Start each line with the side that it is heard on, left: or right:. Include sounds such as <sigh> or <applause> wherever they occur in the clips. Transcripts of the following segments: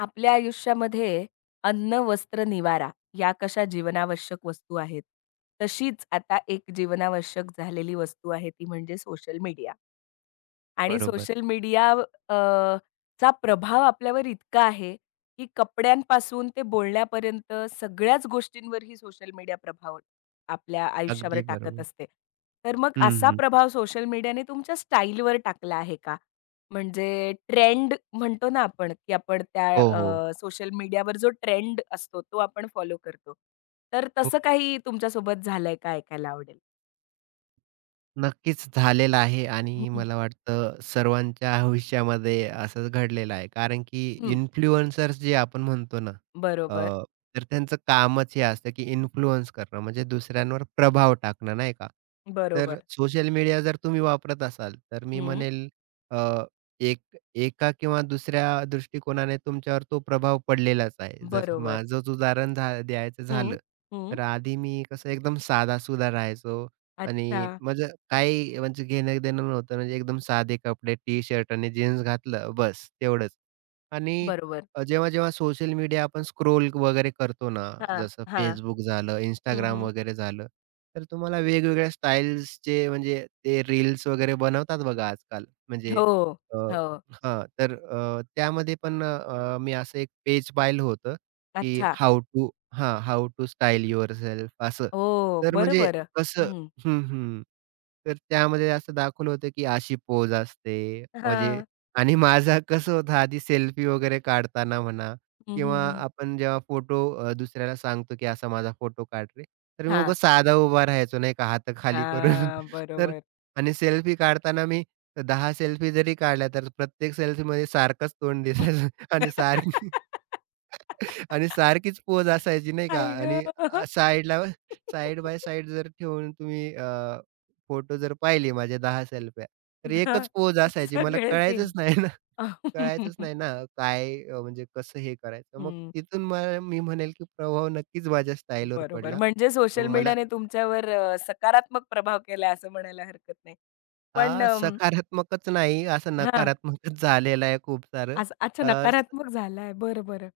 left: आपल्या आयुष्यामध्ये अन्न, वस्त्र, निवारा या कशा जीवनावश्यक वस्तू आहेत. तशीच आता एक जीवनावश्यक झालेली वस्तू आहे ती म्हणजे सोशल मीडिया. आणि
right: बरोबर.
left: सोशल मीडिया अ, चा प्रभाव आपल्यावर इतका आहे, की कपड्यांपासून ते बोलण्यापर्यंत सगळ्याच गोष्टींवर ही सोशल मीडिया प्रभाव आपल्या आयुष्यावर
right: अगदी
left: टाकत
right: बरोबर.
left: असते. तर मग
right: हं,
left: असा
right: हं.
left: प्रभाव सोशल मीडियाने तुमच्या स्टाईलवर टाकला आहे का? म्हणजे ट्रेंड म्हणतो ना आपण, की आपण
right: हो, हो.
left: त्या सोशल मीडियावर जो ट्रेंड असतो तो आपण फॉलो करतो. तर तसं काही तुमच्यासोबत झालंय का ऐकायला आवडेल?
right: नक्कीच झालेलं आहे आणि
left: हं,
right: मला वाटतं सर्वांच्या आयुष्यामध्ये असंच घडलेलं आहे. कारण की
left: हं.
right: इन्फ्लुएन्सर्स जे आपण म्हणतो ना, अ,
left: बरोबर,
right: तर त्यांचं कामच हे असतं की इन्फ्लुअन्स करणं म्हणजे दुसऱ्यांवर प्रभाव टाकणं नाही का? तर
left: बरोबर.
right: सोशल मीडिया जर तुम्ही वापरत असाल, तर मी
left: हं.
right: म्हणेल अ, एक एका किंवा दुसऱ्या दृष्टिकोनाने तुमच्यावर तो प्रभाव पडलेलाच आहे. जर
left: बरोबर.
right: माझंच उदाहरण द्यायचं
left: हं,
right: झालं,
left: हं.
right: तर आधी मी कसं एकदम साधासुधा राहायचो.
left: अच्छा.
right: आणि माझं काही म्हणजे घेणं-देणं नव्हतं. म्हणजे एकदम साधे कपडे, टी-शर्ट आणि जीन्स घातलं बस तेवढंच. आणि
left: बरोबर.
right: जेव्हा-जेव्हा सोशल मीडिया आपण स्क्रोल वगैरे करतो ना,
left: हां,
right: जसं
left: हां.
right: Facebook झालं,
left: हं,
right: इंस्टाग्राम
left: हं.
right: वगैरे झालं, तर तुम्हाला वेगवेगळ्या स्टाईल्सचे म्हणजे ते रील्स वगैरे बनवतात बघा आजकाल. म्हणजे
left: हो,
right: अ,
left: हो.
right: हां, तर त्यामध्ये पण मी असं एक पेज पाहिलं होतं, की
left: अच्छा.
right: हाऊ टू स्टाईल युअरसेल्फ असं.
left: हो.
right: तर
left: बरं,
right: म्हणजे
left: बरं.
right: कसं
left: हं.
right: हं, हं. तर त्यामध्ये असं दाखवलं होतं, की अशी पोज असते. म्हणजे
left: हां.
right: आणि <laughs> माझा कसं होतं आधी सेल्फी वगैरे काढताना म्हणा
left: हं, हं,
right: किंवा
left: हं.
right: आपण जेव्हा फोटो दुसऱ्याला सांगतो, की असा माझा फोटो काढ रे. तर मी
left: हां.
right: उगाच साधा उभा राहायचो नाही का हात खाली करून.
left: हां.
right: <laughs> तर
left: बरोबर.
right: आणि सेल्फी काढताना मी 10 सेल्फी जरी काढल्या, तर प्रत्येक सेल्फीमध्ये सारखंच तोंड दिसायचं <laughs> आणि सारखी
left: <laughs>
right: आणि सारखीच पोज असायची नाही का
left: आई
right: आणि
left: गं!
right: साइड बाय साइड जर ठेवून तुम्ही फोटो जर पाहिले माझ्या 10 सेल्फ्या, तर
left: हां.
right: एकच पोज असायची. मला
left: सगळे सेम.
right: कळायचंच नाही ना, <laughs> कळायचंच नाही ना काय म्हणजे कसं हे करायचं. मग
left: हं.
right: तिथून मला मी म्हणेल की प्रभाव नक्कीच माझ्या स्टाईलवर
left: बरोबर.
right: पडला.
left: म्हणजे सोशल
right: मग मला
left: मीडियाने तुमच्यावर सकारात्मक प्रभाव केला असं म्हणायला हरकत नाही. पण
right: हा सकारात्मकच नाही, असं
left: हां.
right: नकारात्मकच झालेलं आहे खूप सारं.
left: आज अच्छा नकारात्मक झालाय. बरं, बरं.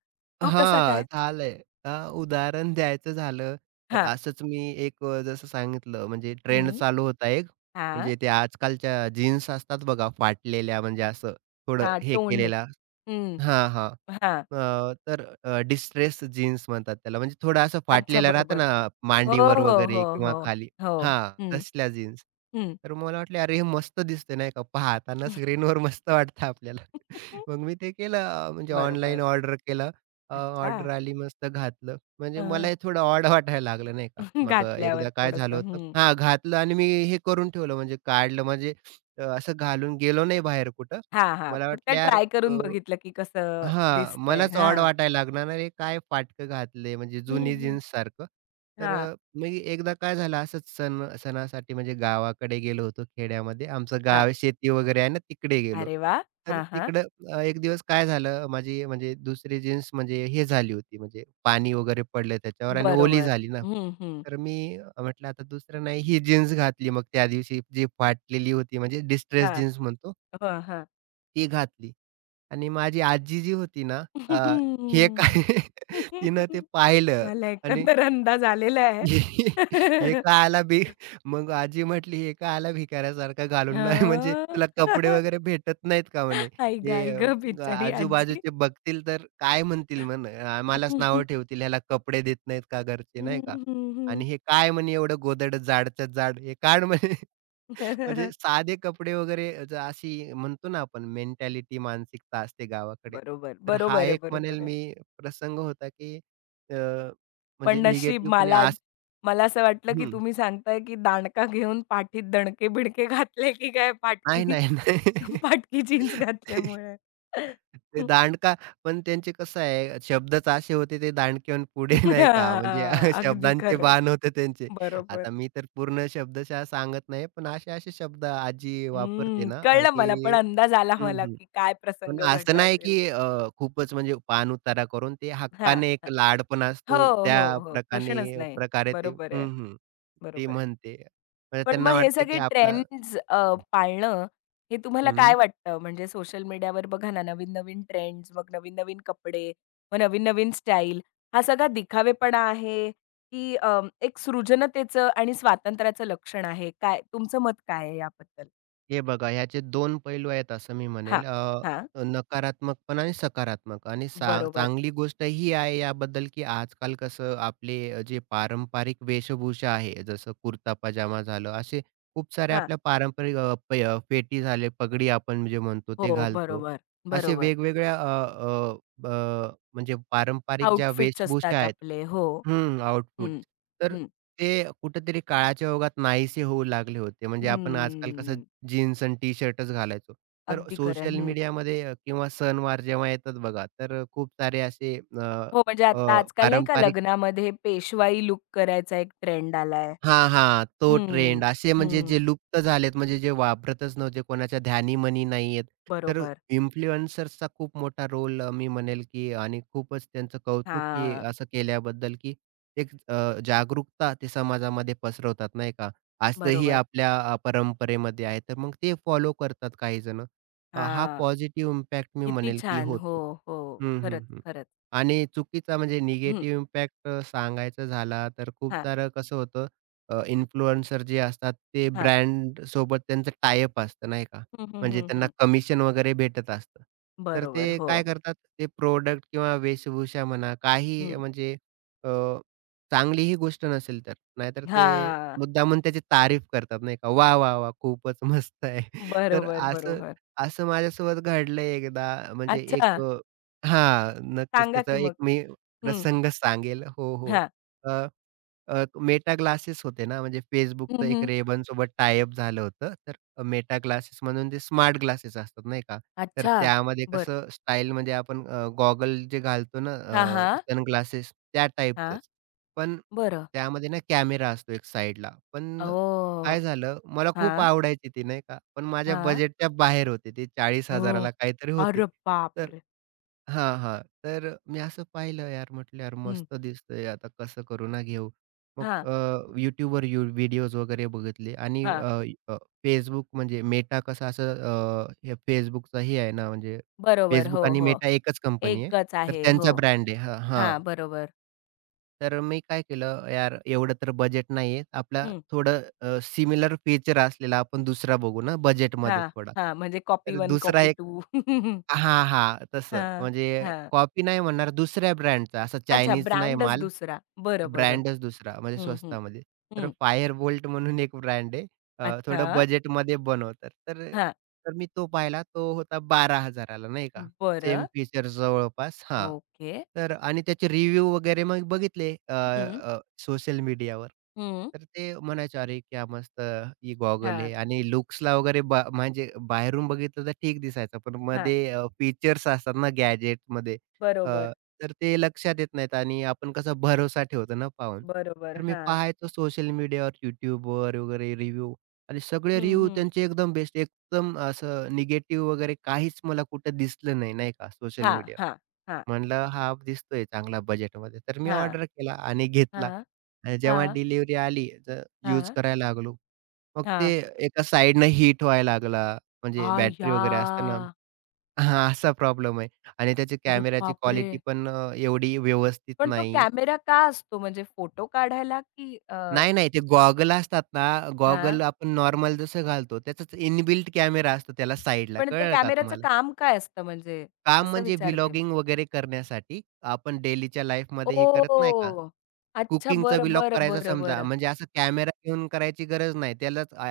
left: तो कसा
right: हां,
left: काय?
right: झालंय. उदाहरण द्यायचं झालं, तर
left: हां.
right: असंच मी एक जसं सांगितलं म्हणजे ट्रेंड
left: हं.
right: चालू होता एक,
left: हां,
right: म्हणजे ते आजकालच्या जीन्स असतात बघा फाटलेल्या म्हणजे असं थोडं
left: हां.
right: हे
left: तोंड.
right: केलेला
left: हं.
right: हां, हां.
left: हां.
right: अ, तर डिस्ट्रेस जीन्स म्हणतात त्याला. म्हणजे थोडं असं
left: अच्छा
right: फाटलेलं
left: बरं,
right: राहतं
left: बरं.
right: ना,
left: हो,
right: मांडीवर
left: हो,
right: वगैरे
left: हो,
right: किंवा
left: हो.
right: खाली
left: हो.
right: हां,
left: हं,
right: तसल्या जीन्स.
left: हं.
right: तर मला वाटलं, "अरे, हे मस्त दिसतंय," नाही का, पाहताना स्क्रीनवर मस्त वाटतं आपल्याला. मग
left: <laughs>
right: मी ते केलं म्हणजे
left: बरोबर.
right: ऑनलाईन ऑर्डर केलं.
left: अच्छा.
right: ऑर्डर आली, मस्त घातलं. म्हणजे
left: हं.
right: मला हे थोडं ऑड वाटायला लागलं, नाही का.
left: <laughs>
right: मग
left: घातल्यावर
right: एकदा काय झालं
left: थोडंसं.
right: होतं
left: हं.
right: हां, घातलं आणि मी हे करून ठेवलं, म्हणजे काढलं. म्हणजे असं घालून गेलो नाही बाहेर कुठं.
left: हां, हां.
right: मला
left: फक्त
right: वाटलं, "यार,
left: ट्राय
right: अ"
left: करून बघितलं की कसं
right: हां,
left: दिसतंय.
right: मलाच ऑड
left: हां.
right: वाटायला लागणार, "अरे, काय फाटकं घातलंय," म्हणजे
left: हं,
right: जुनी
left: हं.
right: जीन्ससारखं. तर
left: हां,
right: मी एकदा काय झालं असंच सणासाठी म्हणजे गावाकडे गेलो होतो खेड्यामध्ये. आमचं गाव
left: हां.
right: आहे, शेती वगैरे आहे ना, तिकडे गेलो.
left: अरे वाह!
right: तर
left: हां, हां.
right: तिकडं एक दिवस काय झालं, माझी म्हणजे दुसरी जीन्स म्हणजे हे झाली होती, म्हणजे पाणी वगैरे पडलं त्याच्यावर आणि ओली
left: बरोबर.
right: झाली ना.
left: हं, हं.
right: तर मी म्हटलं आता दुसरं नाही, ही जीन्स घातली मग त्या दिवशी जी फाटलेली होती म्हणजे डिस्ट्रेस
left: हां.
right: जीन्स म्हणतो,
left: हं, हां.
right: ती घातली. आणि माझी आजी जी होती ना, अ, हे काय
left: <laughs>
right: <laughs> तिनं ते पाहिलं
left: मला
right: आणि
left: एकंदर अंदाज आलेला आहे.
right: <laughs> हे
left: <laughs>
right: कायला बी मग आजी म्हटली, "हे कायला भिकाऱ्यासारखा घालून नाही म्हणजे
left: अ,
right: तुला कपडे
left: <laughs>
right: वगैरे भेटत नाहीत का?" म्हणे.
left: आई गं!
right: "हे
left: आई
right: अ,
left: गं! बिचारी आजी.
right: आजूबाजूचे बघतील तर काय म्हणतील म्हणे, आम्हालाच नावं ठेवतील, ह्याला कपडे देत नाहीत का घरचे,"
left: हं,
right: नाही का?
left: हं, हं.
right: आणि "हे काय म्हणे एवढं गोधड जाडच्या जाड, हे काढ म्हणे." म्हणजे
left: <laughs>
right: साधे कपडे वगैरे अशी म्हणतो ना आपण मेंटॅलिटी मानसिकता असते गावाकडे.
left: बरोबर,
right: तर हा
left: बरोबर आहे,
right: एक म्हणेल
left: बरोबर आहे.
right: मी प्रसंग होता, की अ,
left: पण
right: म्हणजे
left: नशीब
right: निगेटिव्हपणे
left: मला
right: आज
left: मला असं वाटलं, की
right: हं.
left: तुम्ही सांगताय, की दांडका घेऊन पाठीत दणके-बिडके घातले, की काय
right: नाही,
left: फाटकी
right: नाही, नाही.
left: फाटकी <laughs> जीन्स
right: <laughs>
left: घातल्यामुळे. <laughs>
right: ते दांडका पण त्यांचे कसं आहे शब्दच असे होते ते दांडकेहून पुढे नाही का म्हणजे
left: हां,
right: <laughs>
left: अगदी
right: शब्दांचे
left: खरं आहे.
right: बाण होते त्यांचे.
left: बरोबर.
right: आता मी तर पूर्ण शब्दशः सांगत नाही, पण असे-असे शब्द आजी वापरते
left: हम्म,
right: ना,
left: कळलं मला, पण
right: की
left: अंदाज आला मला, की काय
right: पण
left: प्रसंग
right: असं
left: घडला
right: नाही
left: असेल.
right: की खूपच म्हणजे पाणउतारा करून ते
left: हां,
right: हक्काने
left: हां.
right: एक लाड पण असतो
left: हो, हो,
right: त्या
left: हो. प्रश्नच
right: प्रकारे
left: नाही.
right: प्रकारे ते
left: बरोबर
right: हं,
left: आहे,
right: हं. ती
left: बरोबर आहे.
right: म्हणते. म्हणजे
left: पण मग
right: त्यांना
left: हे
right: वाटते की
left: सगळे
right: आपला
left: ट्रेंड्स पाळणं हे तुम्हाला काय वाटतं? म्हणजे सोशल मीडियावर बघा ना, नवीन-नवीन ट्रेंड्स, मग नवीन-नवीन कपडे, मग नवीन-नवीन स्टाईल, हा सगळा दिखावेपणा आहे, की एक सृजनतेचं आणि स्वातंत्र्याचं लक्षण आहे? काय तुमचं मत काय आहे याबद्दल?
right: हे बघा ह्याचे 2 पैलू आहेत असं मी
left: हां,
right: म्हणेल.
left: हां.
right: नकारात्मक पण आणि सकारात्मक आणि
left: बरोबर.
right: चांगली गोष्ट ही आहे याबद्दल, की आजकाल कसं आपले जे पारंपरिक वेशभूषा आहे, जसं कुर्ता पजामा झालं, असे खूप सारे
left: हां.
right: आपल्या पारंपरिक फेटी झाले, पगडी आपण जे म्हणतो
left: हो,
right: ते घालतो.
left: बरोबर,
right: असे
left: बरोबर.
right: वेगवेगळ्या अ, अ, अ, म्हणजे पारंपरिक ज्या
left: आउटफिट्स
right: वेशभूषा
left: असतात
right: आहेत
left: आपले. हो.
right: हं,
left: हं,
right: आउटफिट्स. तर
left: हं.
right: ते कुठेतरी काळाच्या ओघात नाहीसे होऊ लागले होते. म्हणजे आपण आजकाल कसं
left: हम्म.
right: जीन्स आणि टी-शर्टच घालायचो. तर
left: अगदी खरं आहे.
right: सोशल
left: हं.
right: मीडियामध्ये किंवा सणवार जेव्हा येतात बघा, तर खूप सारे असे अ,
left: हो, म्हणजे
right: अ,
left: आता आजकाल नाही का
right: पारंपरिक
left: लग्नामध्ये पेशवाई लूक करायचा एक ट्रेंड आलाय.
right: हां, हां. तो
left: हं,
right: ट्रेंड असे म्हणजे
left: हं.
right: जे लुप्त झालेत म्हणजे जे वापरतच नव्हते कोणाच्या ध्यानीमनी नाहीयेत. तर
left: बरोबर.
right: इन्फ्लुएन्सर्सचा खूप मोठा रोल मी म्हणेल, की आणि खूपच त्यांचं कौतुक, की
left: हां,
right: असं केल्याबद्दल, की एक जागरूकता ते समाजामध्ये पसरवतात नाही का? आजही
left: बरोबर.
right: आपल्या परंपरेमध्ये आहे. तर मग ते फॉलो करतात काही हा
left: हां.
right: पॉझिटिव्ह इम्पॅक्ट मी
left: किती
right: म्हणेल, की
left: छान. हो,
right: होतो.
left: हो.
right: हं,
left: खरंच,
right: हं, हं.
left: खरंच.
right: आणि चुकीचा म्हणजे
left: हं.
right: निगेटिव्ह इम्पॅक्ट झाला तर खूप
left: हां,
right: सारं कसं होतं इन्फ्लुएन्सर जे असतात ते
left: हां.
right: ब्रँड सोबत त्यांचं टाय अप असतं नाही का?
left: हं, हं,
right: म्हणजे
left: हं,
right: त्यांना
left: हं.
right: कमिशन वगैरे भेटत असतं. तर ते
left: बरोबर. हो.
right: काय करतात ते प्रॉडक्ट किंवा वेशभूषा म्हणा काही
left: हं.
right: म्हणजे अ, चांगलीही गोष्ट नसेल तर. नाहीतर ते
left: हां.
right: मुद्दामून त्याची तारीफ करतात नाही का? "वाह! वाह! वाह! खूपच मस्त आहे." <laughs> तर
left: बरोबर,
right: असं
left: बरोबर.
right: असं माझ्यासोबत घडलंय एकदा म्हणजे
left: अच्छा.
right: एक हां, नक्कीच.
left: सांगा की
right: त्याचा
left: मग?
right: एक मी
left: हं.
right: प्रसंग सांगेल. हो, हो.
left: हां.
right: अ, अ, Meta ग्लासेस होते ना, म्हणजे
left: हं,
right: Facebookचं एक
left: हं.
right: Ray-Banसोबत टाय अप झालं होतं. तर Meta ग्लासेस म्हणून ते स्मार्ट ग्लासेस असतात नाही का. तर
left: अच्छा.
right: त्यामध्ये
left: बरं.
right: कसं स्टाईल म्हणजे आपण गॉगल जे घालतो ना
left: हां, हां.
right: सनग्लासेस त्या
left: हां,
right: टाइपचंच. पण
left: बरं.
right: त्यामध्ये ना कॅमेरा असतो एक साइडला. पण
left: ओह!
right: काय झालं, मला खूप
left: हां,
right: आवडायची ती नाही का, पण माझ्या
left: हां.
right: बजेटच्या बाहेर होती ती 40,000
left: ओह!
right: ला काहीतरी होती.
left: अरे
right: तर
left: बापरे!
right: हां, हां. तर मी असं पाहिलं यार, म्हटलं यार
left: हं.
right: मस्त दिसतंय आता कसं करू ना घेऊ. मग
left: हां,
right: YouTubeवर व्हिडिओज वगैरे बघितले आणि
left: हां.
right: अ, अ, Facebook म्हणजे Meta कसं असं Facebookचा हे आहे ना, म्हणजे
left: बरोबर. हो,
right: Facebook आणि
left: हो.
right: Meta एकच कंपनी आहे.
left: एकच
right: तर
left: आहे.
right: त्यांचा
left: हो.
right: ब्रँड आहे. हां, हां.
left: हां, बरोबर.
right: तर मी काय केलं, "यार, एवढं तर बजेट नाहीये. आपला
left: हं.
right: थोडं सिमिलर फीचर असलेला आपण दुसरा बघू ना बजेटमध्ये
left: हां,
right: थोडा."
left: हां. म्हणजे कॉपी
right: तर
left: 1,
right: दुसरा
left: कॉपी
right: एक
left: 2. <laughs>
right: हां, हां. तसं
left: हां,
right: म्हणजे
left: हां.
right: कॉपी नाही म्हणणार, दुसऱ्या ब्रँडचा असा
left: अच्छा
right: चायनीज नाही
left: ब्रँडच
right: माल.
left: दुसरा. बरं, बरं.
right: ब्रँडच दुसरा म्हणजे
left: हं, हं,
right: स्वस्तामध्ये. तर
left: हं.
right: Firebolt म्हणून एक ब्रँड आहे. थोडं
left: अच्छा.
right: बजेटमध्ये बनवतात. तर
left: हां.
right: तर मी तो पाहिला. तो होता 12,000 ला नाही का. सेम
left: बरं.
right: फीचर्स जवळपास हां.
left: ओके.
right: तर आणि त्याचे रिव्ह्यू वगैरे मग बघितले अ,
left: हं,
right: अ, सोशल मीडियावर.
left: हं.
right: तर ते म्हणायचे, "अरे क्या मस्त ही गॉगल
left: हां,
right: आहे" आणि लुक्सला वगैरे म्हणजे बाहेरून बघितलं तर ठीक दिसायचं. पण
left: हां.
right: मध्ये फीचर्स असतात ना गॅजेटमध्ये अ,
left: बरोबर,
right: तर ते लक्षात येत नाहीत आणि आपण कसा भरोसा ठेवतो ना पाहून.
left: बरोबर.
right: तर मी
left: हां.
right: पाहायचो सोशल मीडियावर, YouTubeवर वगैरे रिव्ह्यू आणि सगळे
left: हं,
right: रिव्ह्यू
left: हं.
right: त्यांचे एकदम बेस्ट, एकदम असं निगेटिव्ह वगैरे काहीच मला कुठं दिसलं नाही, नाही का सोशल
left: हां,
right: मीडियावर.
left: हां, हां,
right: म्हणलं हा दिसतोय चांगला बजेटमध्ये. तर मी
left: हां,
right: ऑर्डर केला आणि घेतला.
left: हां.
right: आणि जेव्हा
left: हां,
right: डिलिव्हरी आली यूज
left: हां,
right: करायला लागलो. मग ते
left: हां.
right: एका साइडनं हीट व्हायला लागला. म्हणजे बॅटरी
left: आय्या!
right: वगैरे असते हां, असा प्रॉब्लेम आहे आणि त्याची
left: अरे
right: कॅमेराची
left: बापरे!
right: क्वालिटी पण एवढी व्यवस्थित
left: पण तो
right: नाही.
left: कॅमेरा का असतो म्हणजे फोटो काढायला की
right: नाही, नाही. ते गॉगल असतात ना,
left: हां.
right: गॉगल आपण नॉर्मल जसं घालतो, त्याचाच इनबिल्ट कॅमेरा असतो त्याला साइडला.
left: पण ते
right: कळलं का
left: कॅमेऱ्याचं
right: तुम्हाला?
left: काम काय असतं म्हणजे?
right: काम
left: असं
right: म्हणजे
left: विचारते मी.
right: व्लॉगिंग वगैरे करण्यासाठी आपण डेलीच्या लाईफमध्ये हे करत नाही का?
left: ओह! अच्छा.
right: कुकिंगचा
left: बरं,
right: व्लॉग
left: बरं,
right: करायचा
left: बरं,
right: समजा,
left: बरं.
right: म्हणजे असा कॅमेरा घेऊन करायची गरज नाही. त्यालाच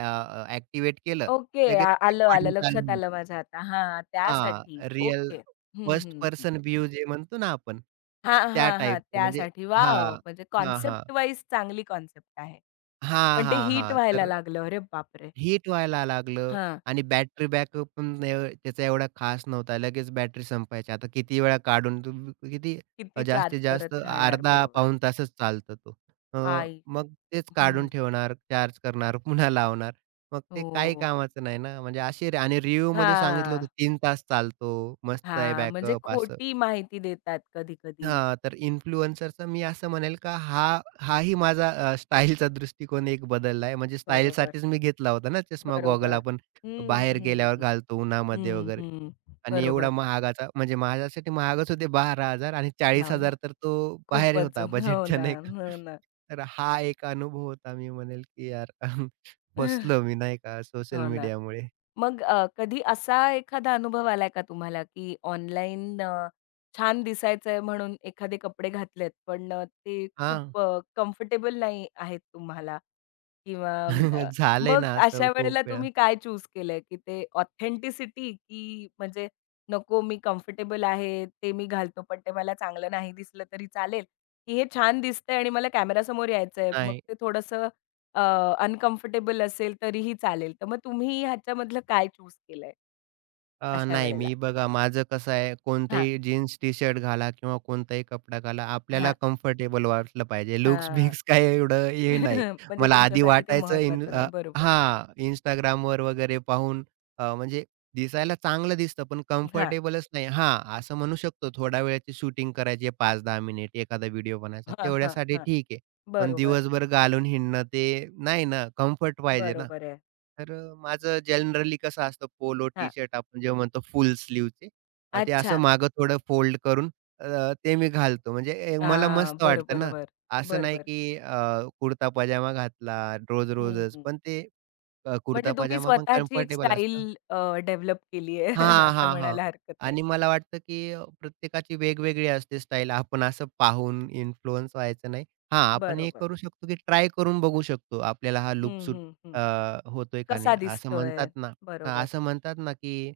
right: ॲक्टिव्हेट केलं,
left: ओके.
right: लगेच
left: आ आलं, आलं.
right: रेकॉर्डिंग चालू
left: लक्षात
right: होणार.
left: आलं माझ्या आता. हां,
right: हां,
left: त्यासाठी.
right: Real
left: okay. हं,
right: फर्स्ट
left: हं, हं.
right: पर्सन व्ह्यू जे म्हणतो ना आपण,
left: हां,
right: त्या
left: हां, हां.
right: टाईपचं म्हणजे
left: त्यासाठी. वॉव!
right: हां,
left: म्हणजे
right: हां, हां.
left: कॉन्सेप्ट वाईज चांगली कॉन्सेप्ट आहे.
right: हां,
left: पण ते
right: हां,
left: हिट
right: हां.
left: व्हायला
right: तर
left: लागलं. अरे बापरे!
right: हीट व्हायला लागलं
left: हां.
right: आणि बॅटरी बॅकअप पण त्याचा एवढा खास नव्हता. लगेच बॅटरी संपायची. आता किती वेळा काढून तुम्ही किती
left: किती चार्ज
right: जास्तीत जास्त
left: करत राहणार
right: अर्धा
left: बरोबर.
right: पाऊण तासच चालतो तो. अ,
left: आई शप
right: मग तेच
left: हं.
right: काढून ठेवणार, चार्ज करणार, पुन्हा लावणार. मग ते काही
left: हो.
right: कामाचं नाही ना. म्हणजे असे आणि रिव्ह्यूमध्ये सांगितलं होतं
left: हां,
right: 3 तास चालतो, मस्त आहे
left: हां. म्हणजे
right: बॅकअप असं.
left: खोटी माहिती देतात कधी-कधी.
right: हां, तर इन्फ्लुएन्सरचा मी असं म्हणेल का हाही माझा स्टाईलचा दृष्टिकोन एक बदलला आहे. म्हणजे
left: बरोबर,
right: स्टाईलसाठीच मी घेतला होता ना चष्मा, गॉगल
left: बरोबर.
right: आपण
left: हं,
right: बाहेर गेल्यावर
left: हं.
right: घालतो उन्हामध्ये
left: हं,
right: वगैरे
left: हं.
right: आणि एवढा
left: बरोबर.
right: महागाचा म्हणजे माझ्यासाठी महागच होते 12,000 आणि
left: हो ना.
right: 40,000 तर तो बाहेर
left: खूपच.
right: होता
left: हो
right: बजेटच्या
left: ना,
right: नाही का.
left: हो ना.
right: तर हा एक अनुभव होता मी म्हणेल की यार <laughs>
left: <laughs>
right: फसलो मी नाही का सोशल
left: हो ना.
right: मीडियामुळे.
left: मग कधी असा एखादा अनुभव आलाय का तुम्हाला, की ऑनलाईन छान दिसायचंय म्हणून एखादे कपडे घातलेत, पण ते
right: हां,
left: खूप कम्फर्टेबल नाही आहेत तुम्हाला किंवा
right: <laughs> झालंय
left: मग
right: ना असं
left: अशा
right: खूप
left: वेळेला
right: वेळा.
left: तुम्ही काय चूज केलंय, की ते ऑथेंटिसिटी की म्हणजे नको मी कम्फर्टेबल आहे, ते मी घालतो पण ते मला चांगलं नाही दिसलं तरी चालेल, की हे छान दिसतंय आणि मला कॅमेरासमोर यायचंय. मग
right: नाही.
left: ते थोडंसं अनकम्फर्टेबल असेल तरीही चालेल. तर मग तुम्ही ह्याच्यामधलं काय चूज केलंय अशा
right: नाही,
left: वेळेला?
right: मी बघा माझं कसं आहे,
left: हां,
right: कोणतंही जीन्स टी-शर्ट घाला किंवा कोणताही कपडा घाला, आपल्याला
left: हां,
right: कम्फर्टेबल वाटलं पाहिजे.
left: हां.
right: लुक्स-बिक्स काय एवढं हे नाही.
left: <laughs> म्हणजे
right: मला आधी
left: तुमच्यासाठी ते
right: वाटायचं
left: महत्वाचं नाही. बरोबर.
right: हां, Instagramवर वगैरे पाहून म्हणजे दिसायला चांगलं दिसतं, पण
left: हां,
right: कम्फर्टेबलच नाही. हां, असं म्हणू शकतो थोड्या वेळाची शूटिंग करायची आहे 5-10 मिनिट, एखादा व्हिडिओ बनायचा,
left: हां, हां,
right: तेवढ्यासाठी
left: हां.
right: ठीक आहे. पण
left: बरोबर,
right: दिवसभर घालून हिंडणं ते नाही ना, कम्फर्ट पाहिजे ना.
left: बरोबर आहे.
right: तर माझं जनरली कसं असतं पोलो
left: हां.
right: टी-शर्ट आपण जेव्हा म्हणतो फुल स्लीव्हचे. ते असं
left: अच्छा.
right: मागं थोडं फोल्ड करून अ, ते मी घालतो. म्हणजे ए मला
left: हां.
right: मस्त
left: बरं,
right: वाटतं ना.
left: बरोबर.
right: असं
left: बरं,
right: नाही
left: बरं.
right: की कुर्ता पजामा घातला रोज-रोजच.
left: हं.
right: पण ते
left: म्हणजे
right: कुर्ता
left: तुम्ही
right: पजामा पण
left: स्वतःची एक
right: कम्फर्टेबल असतं.
left: स्टाईल डेव्हलप केली आहे
right: हां,
left: <laughs> असं
right: हां, हां.
left: म्हणायला हरकत नाही.
right: आणि मला वाटतं, की प्रत्येकाची वेगवेगळी असते स्टाईल. आपण असं पाहून इन्फ्लुअन्स व्हायचं नाही. हां, आपण हे
left: बरोबर.
right: करू शकतो, की ट्राय करून बघू शकतो. आपल्याला हा लूक
left: हं,
right: सूट
left: हं, हं.
right: अ, होतोय का नाही.
left: कसा
right: असं
left: दिसतोय?
right: म्हणतात ना हां,
left: बरोबर.
right: असं म्हणतात ना, की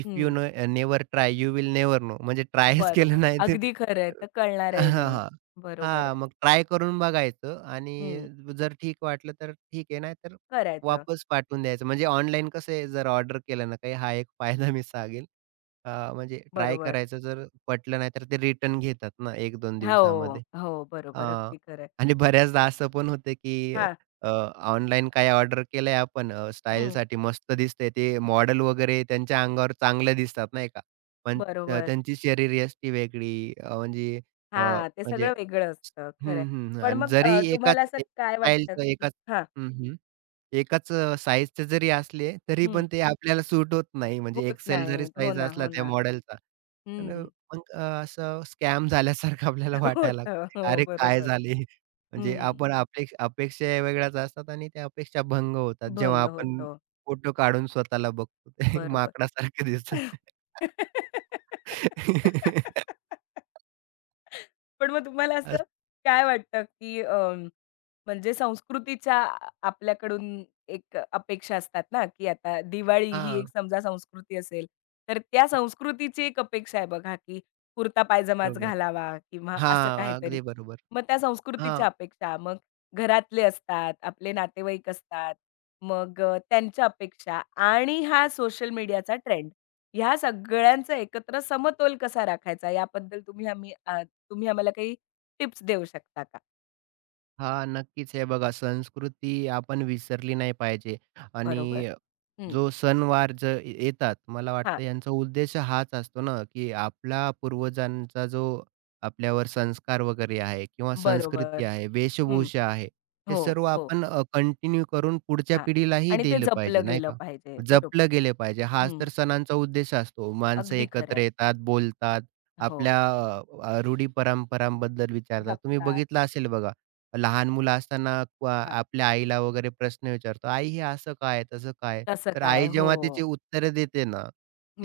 right: इफ यू
left: हं.
right: No never try, you will never know. म्हणजे ट्रायच केलं
left: बरोबर.
right: नाही तर
left: अगदी खरं आहे. तर
right: हां,
left: कळणारही नाही.
right: हां.
left: बरोबर
right: हां,
left: आहे.
right: मग ट्राय करून बघायचं आणि
left: हं.
right: जर ठीक वाटलं तर ठीक आहे, नाहीतर
left: करायचं.
right: वापस पाठवून द्यायचं. म्हणजे ऑनलाईन कसं आहे, जर ऑर्डर केलं ना काही, हा एक फायदा मी सांगेल. म्हणजे ट्राय
left: बरोबर.
right: करायचं जर पटलं नाही तर ते रिटर्न घेतात ना 1-2
left: हो,
right: दिवसामध्ये.
left: हो. बरोबर.
right: हां.
left: अगदी खरं आहे.
right: आणि बऱ्याचदा असं पण होतं की
left: हा,
right: अ, ऑनलाईन काय ऑर्डर केलंय आपण
left: हं.
right: स्टाईलसाठी मस्त दिसतंय ते मॉडेल वगैरे त्यांच्या अंगावर चांगलं दिसतात नाही का? पण
left: बरोबर.
right: त्यांची शरीरयष्टी वेगळी म्हणजे अ,
left: हां. ते
right: म्हणजे
left: सगळं वेगळं असतं. खरं आहे.
right: हं, हं.
left: पण
right: आणि
left: मग
right: जरी एकाच
left: तुम्हाला असं काय वाटतं
right: स्टाईलचं
left: की
right: एकाच
left: हां.
right: हं, हं. एकाच साइजचे जरी असले, तरी
left: हं.
right: पण ते आपल्याला सूट होत नाही. म्हणजे
left: होत
right: एक्सेल जरी
left: नाहीत. हो
right: साइज
left: ना,
right: असला
left: हो
right: त्या
left: ना.
right: मॉडेलचा. पण
left: हं.
right: असं स्कॅम झाल्यासारखं आपल्याला वाटायला लागतं.
left: होतं. हो,
right: अरे काय
left: बरोबर.
right: झाले? म्हणजे
left: हं.
right: आपण अपेक्षा वेगळ्याच असतात आणि त्या अपेक्षा भंग होतात. जेव्हा
left: भंग
right: आपण
left: होतो.
right: फोटो काढून स्वतःला बघतो ते <laughs>
left: बरोबर.
right: माकडासारखं दिसतं.
left: <laughs>
right: अस <laughs>
left: पण मग तुम्हाला असं काय वाटतं, की म्हणजे संस्कृतीच्या आ आपल्याकडून एक अपेक्षा असतात ना, की आता दिवाळी ही
right: हां.
left: एक समजा संस्कृती असेल, तर त्या संस्कृतीची एक अपेक्षा आहे बघा, की कुर्ता पायजमाच
right: बरोबर.
left: घालावा किंवा असं
right: हां,
left: काहीतरी.
right: अगदी बरोबर.
left: मग त्या
right: हां.
left: संस्कृतीच्या अपेक्षा, मग घरातले असतात, आपले नातेवाईक असतात, मग त्यांच्या अपेक्षा आणि हा सोशल मीडियाचा ट्रेंड. ह्या सगळ्यांचा एकत्र समतोल कसा राखायचा याबद्दल तुम्ही आम्हाला काही टिप्स देऊ शकता का?
right: हां, नक्कीच. हे बघा संस्कृती आपण विसरली नाही पाहिजे
left: बरोबर.
right: आणि
left: हं.
right: जो सणवार जे येतात मला
left: हां.
right: वाटतं यांचा उद्देश हाच असतो ना, की आपला पूर्वजांचा जो आपल्यावर संस्कार वगैरे आहे किंवा संस्कृती
left: बरोबर.
right: आहे,
left: हं.
right: वेशभूषा आहे, हे
left: हो,
right: सर्व
left: हो.
right: आपण कंटिन्यू करून पुढच्या
left: हां.
right: पिढीलाही
left: आणि ते
right: दिलं पाहिजे
left: जपलं
right: नाही
left: गेलं
right: का?
left: पाहिजे. बरोबर.
right: जपलं गेलं पाहिजे. हाच
left: हं.
right: तर सणांचा उद्देश असतो. माणसं
left: अगदी
right: एकत्र
left: खरं
right: येतात, बोलतात,
left: हो.
right: आपल्या रूढी परंपरांबद्दल विचारतात. तुम्ही
left: जपतात.
right: बघितलं असेल बघा लहान मुलं असताना
left: हां.
right: आपल्या आईला वगैरे प्रश्न विचारतो, "आई हे असं काय? तसं काय?"
left: कसं
right: तर
left: काय?
right: आई
left: हो.
right: जेव्हा त्याची उत्तरं देते ना,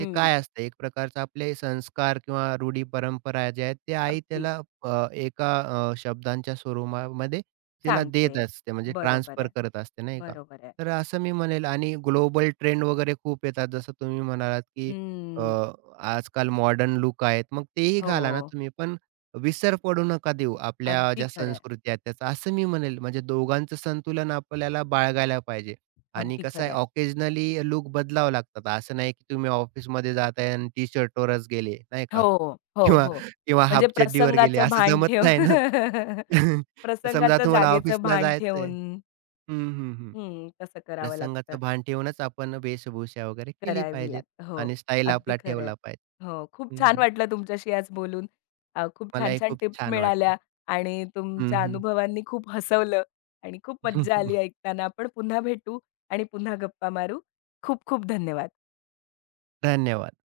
right: ते काय असतं एक प्रकारचा आपले संस्कार किंवा रूढी परंपरा ज्या आहेत, ते आई
left: अगदी.
right: त्याला एका शब्दांच्या स्वरूपामध्ये तिला देत
left: सांगते.
right: असते, म्हणजे
left: बरोबर आहे.
right: ट्रान्सफर करत असते नाही का?
left: बरोबर आहे.
right: तर असं मी म्हणेल आणि ग्लोबल ट्रेंड वगैरे खूप येतात. जसं तुम्ही म्हणालात, की
left: हं.
right: अ, आजकाल मॉडर्न लूक आहेत. मग तेही
left: हो.
right: घाला ना तुम्ही पण विसर पडू नका देऊ आपल्या
left: अगदी
right: ज्या
left: खरं आहे.
right: संस्कृती आहेत त्याचा, असं मी म्हणेल. म्हणजे दोघांचं संतुलन आपल्याला बाळगायला पाहिजे. आणि
left: अगदी
right: कसं आहे
left: खरं
right: ऑकेजनली लूक बदलावे लागतात. असं नाही की तुम्ही ऑफिसमध्ये जाताय आणि टी-शर्टवरच गेले, नाही का?
left: हो, हो,
right: किंवा
left: हो.
right: किंवा हाफ
left: म्हणजे
right: चड्डीवर गेले
left: प्रसंगाचं
right: असं
left: भान
right: जमत
left: ठेव
right: नाही ना.
left: <laughs>
right: <laughs> समजा
left: प्रसंगाचं
right: तुम्हाला
left: जागेचं
right: ऑफिसला
left: भान
right: जायचंय
left: ठेवून
right: हं, हं, हं.
left: हं, तसं करावं लागतं.
right: प्रसंगाचं भान ठेवूनच आपण वेशभूषा वगैरे केली
left: करावी
right: पाहिजेत
left: लागतं. हो,
right: आणि स्टाईल
left: अगदी
right: आपला
left: खरं आहे.
right: ठेवला पाहिजे.
left: हो, खूप
right: हं,
left: छान
right: हं.
left: वाटलं तुमच्याशी आज बोलून. खूप
right: मलाही
left: छान-छान
right: खूप
left: टिप्स
right: छान वाटलं.
left: मिळाल्या आणि
right: हं,
left: तुमच्या
right: हं.
left: अनुभवांनी खूप हसवलं आणि खूप मज्जा आली
right: <laughs>
left: ऐकताना. आपण पुन्हा भेटू आणि पुन्हा गप्पा मारू. खूप-खूप धन्यवाद.
right: धन्यवाद.